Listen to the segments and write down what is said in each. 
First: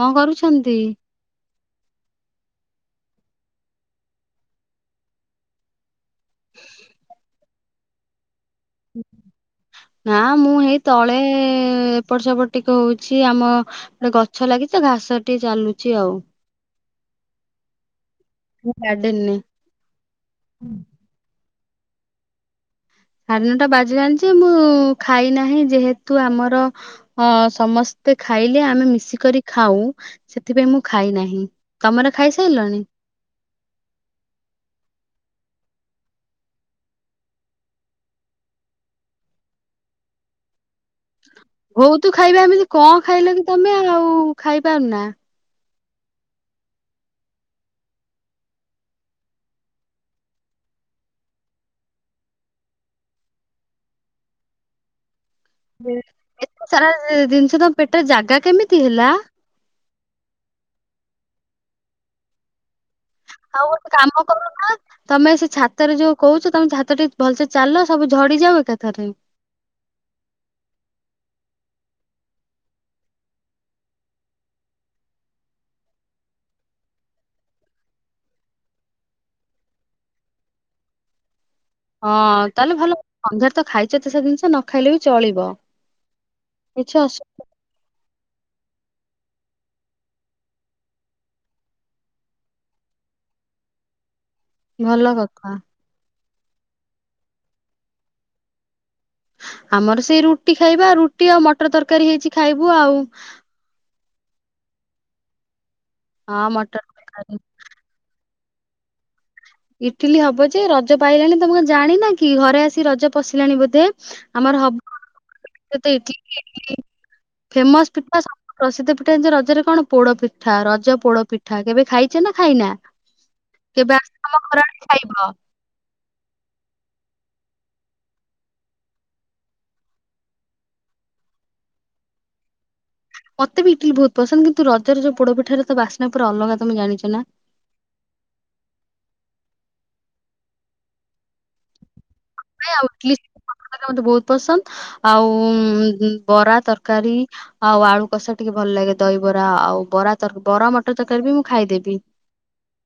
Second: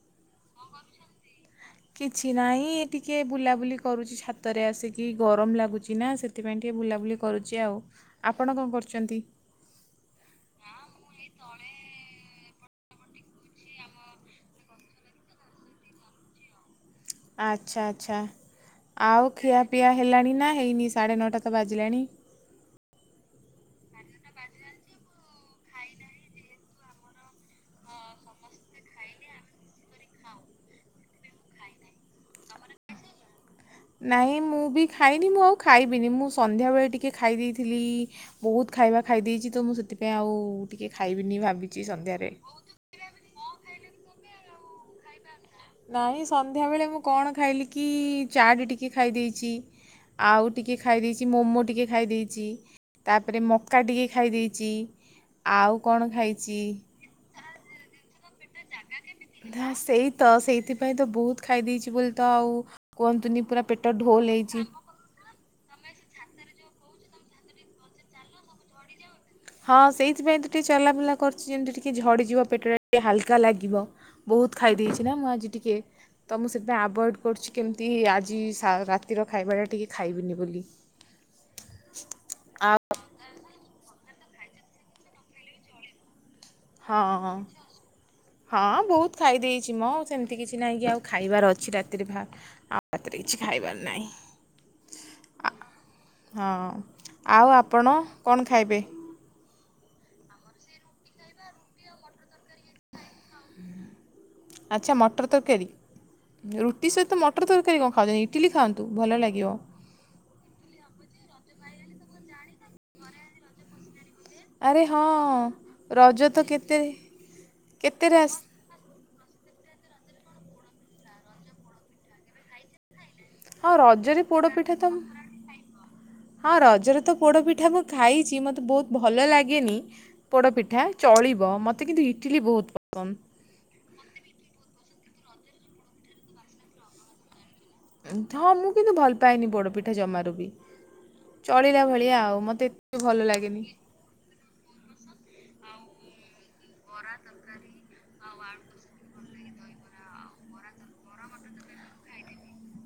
କଂ କରୁଚନ୍ତି? ନ୍ତି କିଛି ନାହିଁ ଏ ଟିକେ ବୁଲାବୁଲି କରୁଚି ଛାତରେ ଆସିକି ଗରମ ଲାଗୁଚି ନା ସେ ଥିପାଇଁ ଟିକେ ବୁଲାବୁଲି କରୁଚି ଆଉ ଆପଣ କଣ କରୁ ନା ମୁଁ ହେଇ ତଳେ ଏପଟ ସେପଟ ଟିକେ ହଉଚି ଆମ ଗୋଟେ ଗଛ ଲାଗିଚି ତ ଘାସରେ ଟିକେ ଚାଲୁଚି ଆଉ। ଆଚ୍ଛା ଆଚ୍ଛା ମୁଁ ଆଉ ଗାର୍ଡେନରେ ଖିଆପିଆ ହେଲାଣି ନା ହେଇନି ସାଢ଼େ ନଅଟା ତ ବାଜିଲାଣି? ସାଢେ ନଅ ଟା ବାଜିଲାଣି ଯେ ମୁଁ ଖାଇ ନାହିଁ ଯେହେତୁ ଆମର ହଁ ସମସ୍ତେ ଖାଇଲେ ଆମେ ମିଶିକରି ଖାଉ। ସେଥିପାଇଁ ମୁଁ ଖାଇ ନାହିଁ ତମର ଖାଇସାରିଲଣି? ନାହିଁ ମୁଁ ବି ଖାଇନି ମୁଁ ଆଉ ଖାଇବିନି ମୁଁ ସନ୍ଧ୍ୟାବେଳେ ଟିକେ ଖାଇ ଦେଇଥିଲି। ବହୁତ ଖାଇବା ଖାଇ ଦେଇେଚି ତ ମୁଁ ସେଥିପାଇଁ ଆଉ ଟିକେ ଖାଇବିନି ଭାବି ବହୁତୁ ଖାଇବା ମିଲ କଣ ଖାଇଲ କି ତମେ ଆଉ ଖାଇପାରୁ ନା? ନାହିଁ ସନ୍ଧ୍ୟାବେଳେ ମୁଁ କଣ ଖାଇଲି କି ଚାଟ ଟିକେ ଖାଇ ଦେଇଚି। ଆଉ ଟିକିଏ ଖାଇ ଦେଇଚି ମୋମୋ ଟିକେ ଖାଇ ଦେଇଚି। ତାପରେ ମକା ଟିକେ ଖାଇ ଦେଇଚି ଆଉ କଣ ଖାଇଚି? ସେ ଜିନିଷ ତମ ପେଟରେ ଜାଗା କେମିତି ହେଲା? ନା, ସେଇ ତ। ସେଇଥିପାଇଁ ତ ବହୁତ ଖାଇ ଦେଇଚି ବୋଲି, ତ ଆଉ କୁହନ୍ତୁନି ଆଉ ପୁରା ଗୋଟେ ପେଟ କାମ ଢୋଲ କର ହେଇଚି। ତମେ ସେ ଛାତରେ ଯୋଉ କୋହୂଚ ତମେ ଛାତରେ ଟିକେ ଭଲସେ ଚାଲ ସବୁ ଝଡି ଯାଉ ଏକାଥରେ। ହଁ ସେଇଥିପାଇଁ ତ ଟିକେ ଚଲାବୁଲା କରୁଛି ଯେମିତି ଟିକେ ଝଡ଼ିଯିବ ପେଟଟା ଟିକେ ହାଲକା ଲାଗିବ। ବହୁତ ଖାଇଦେଇଛି ନା ମୁଁ ଆଜି ଟିକେ। ତ ମୁଁ ସେଥିପାଇଁ ଆଭଏଡ଼୍ କରୁଛି କେମିତି ଆଜି ସା ରାତିର ଖାଇବାଟା ଟିକି ଖାଇବିନି ବୋଲି। ହଁ ତାଲେ ଆଉ ଭଲ ସନ୍ଧ୍ୟାରେ ତ ଖାଇଛ ଏତେ ସା ଜିନିଷ ନ ଖାଇଲେ ବି ଚଳିବ। କିଛି ଅସୁ ହଁଅଁ। ହଁ ବହୁତ ଖାଇ ଦେଇଛି ମ ସେମିତି କିଛି ନାହିଁ କି ଆଉ ଖାଇବାର ଅଛି ରାତିରେ ଭା ଆଉ ରାତି ରେ କିଛି ଖାଇବାର ନାହିଁ। ଭଲ ଆ- କଥା। ହଁ ଆଉ ଆପଣ କଣ ଖାଇବେ? ଆମର ସେଇ ରୁଟି ଖାଇବା ରୁଟି ଆଉ ମଟର ତରକାରୀ ହେଇଛି ଖାଇବୁ ଆଉ। ଆଚ୍ଛା ମଟର ତରକାରୀ ହଁ ମଟର ରୁଟି ସହିତ ତରକାରୀ। ମଟର ତର କାରୀ କଣ ଖାଉଚନ୍ତି ଇଟିଲି ଖଆନ୍ତୁ ଭଲ ଲାଗିବ। ଇଟିଲି ହବ ଯେ ରଜ ପା ଆଇଲାଣି ତମେ ଜାଣିନା କି ଘରେ ଆସି ରଜ ପଶିଲାଣି ବୋଧେ। ଆମର ଆରେ ହଁ ହବ ରଜ ତ କେତେ [unintelligible] ଫେମସ୍ କେତେରେ ପିଠା ଆସ ସବୁ ପ୍ରସିଦ୍ଧ ପିଠା ଏ ଯ ରଜରେ କଣ ପୋଡ଼ପିଠା ରଜ ପୋଡ଼ପିଠା କେବେ ଖାଇଛେ ନା ଖାଇନା? ହଁ କେବେ ଆସ ରଜରେ ଆମ ପୋଡ ଘର ଆଡେ ପିଠା ତ ମ ଖାଇବ। ହଁ ରଜରେ ତ ପୋଡ ପିଠା ମୁଁ ଖାଇଛି ମତେ ବହୁତ ଭଲ ଲାଗେନି। ପୋଡ଼ପିଠା ଚଳିବ ମୋତେ କିନ୍ତୁ ଇଟଲି ବହୁତ ପସନ୍ଦ। ମତେ ବି ଇଟିଲି ବହୁତ ପସନ୍ଦ କିନ୍ତୁ ରଜ ରେ ଯୋଉ ପୋଡ ପିଠାର ତ ବାସ୍ନା ପୁରା ଅଲଗା ତମେ ଜାଣିଚ ନା? ହଁ ମୁଁ କିନ୍ତୁ ଭଲ ପାଏନି ପୋଡ଼ପିଠା ଜମାରୁ ବି ଚଳିଲା ଭଳିଆ ଆଉ ମ ନାଇଁ ଇଟିଲ [unintelligible] ମତେ ବହୁ ପସନ୍ଦ ଆଉ ବରା ତରକାରୀ ଆଉ ଆଳୁ କଷା ଟିକେ ଭଲ ଲାଗେ ଦହିବରା ଆଉ ବରା ତର ବରା ମଟର ତରକାରୀ ବି ମୁଁ ଖାଇଦେବି।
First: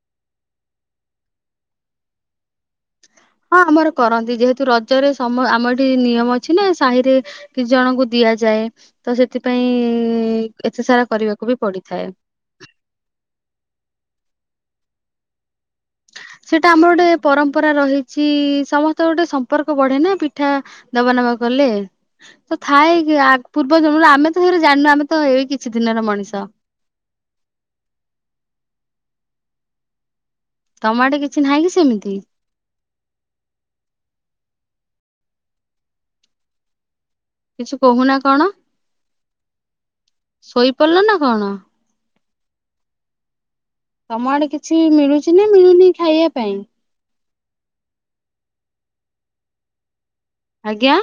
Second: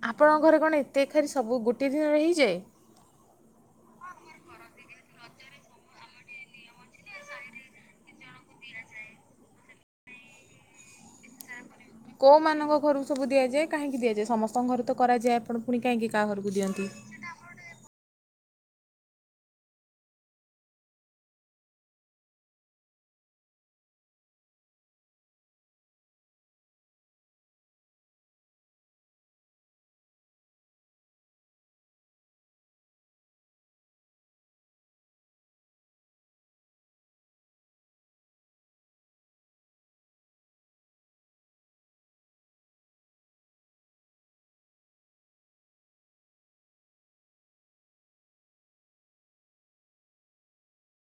ଆପଣଙ୍କ ଘରେ କଣ ଏତେ ଖେର୍ ସବୁ ଗୋଟେ ଦିନରେ ହେଇଯାଏ? ହଁ ଆମର କରନ୍ତି ଯେହେତୁ ରଜରେ ସମ ଆମର ଏଠି ନିୟମ ଅଛି ନା ସାହିରେ କିଛି ଜଣଙ୍କୁ ଦିଆଯାଏ ତ ସେଥିପାଇଁ ଇ ଏତେ ସାରା କରିବାକୁ ବି ପଡିଥାଏ। କୋଉ ମାନଙ୍କ ଘରୁକୁ ସବୁ ଦିଆଯାଏ କାହିଁକି ଦିଆଯାଏ ସମସ୍ତଙ୍କ ଘରେ ତ କରାଯାଏ ପୋଡପି ସେଇଟା ଆମର ଗୋଟେ ପରମ୍ପରା ରହିଛି ସମସ୍ତ ଗୋଟେ ସମ୍ପର୍କ ବଢେ ନା ପିଠା ଦବା ନବା କଲେ। ତ ଥାଏ କି ଆଗ୍ ପୂର୍ବ ଜନ୍ମରୁ ଆମେ ତ ସେଗୁରା ଜାଣିନୁ ଆମେ ତ ଏଇ କିଛି ଦିନର ମଣିଷ। ତମ ଆଡ଼େ କିଛି ନାହିଁ କି ସେମିତି? କିଛି କହୁନା କଣ ଶୋଇପଡ଼ିଲ ନା କଣ? ତମ ଆଡେ କିଛି ମିଳୁଛି ନା ମିଳୁନି ଖାଇବା ପାଇଁ। ଆଜ୍ଞା।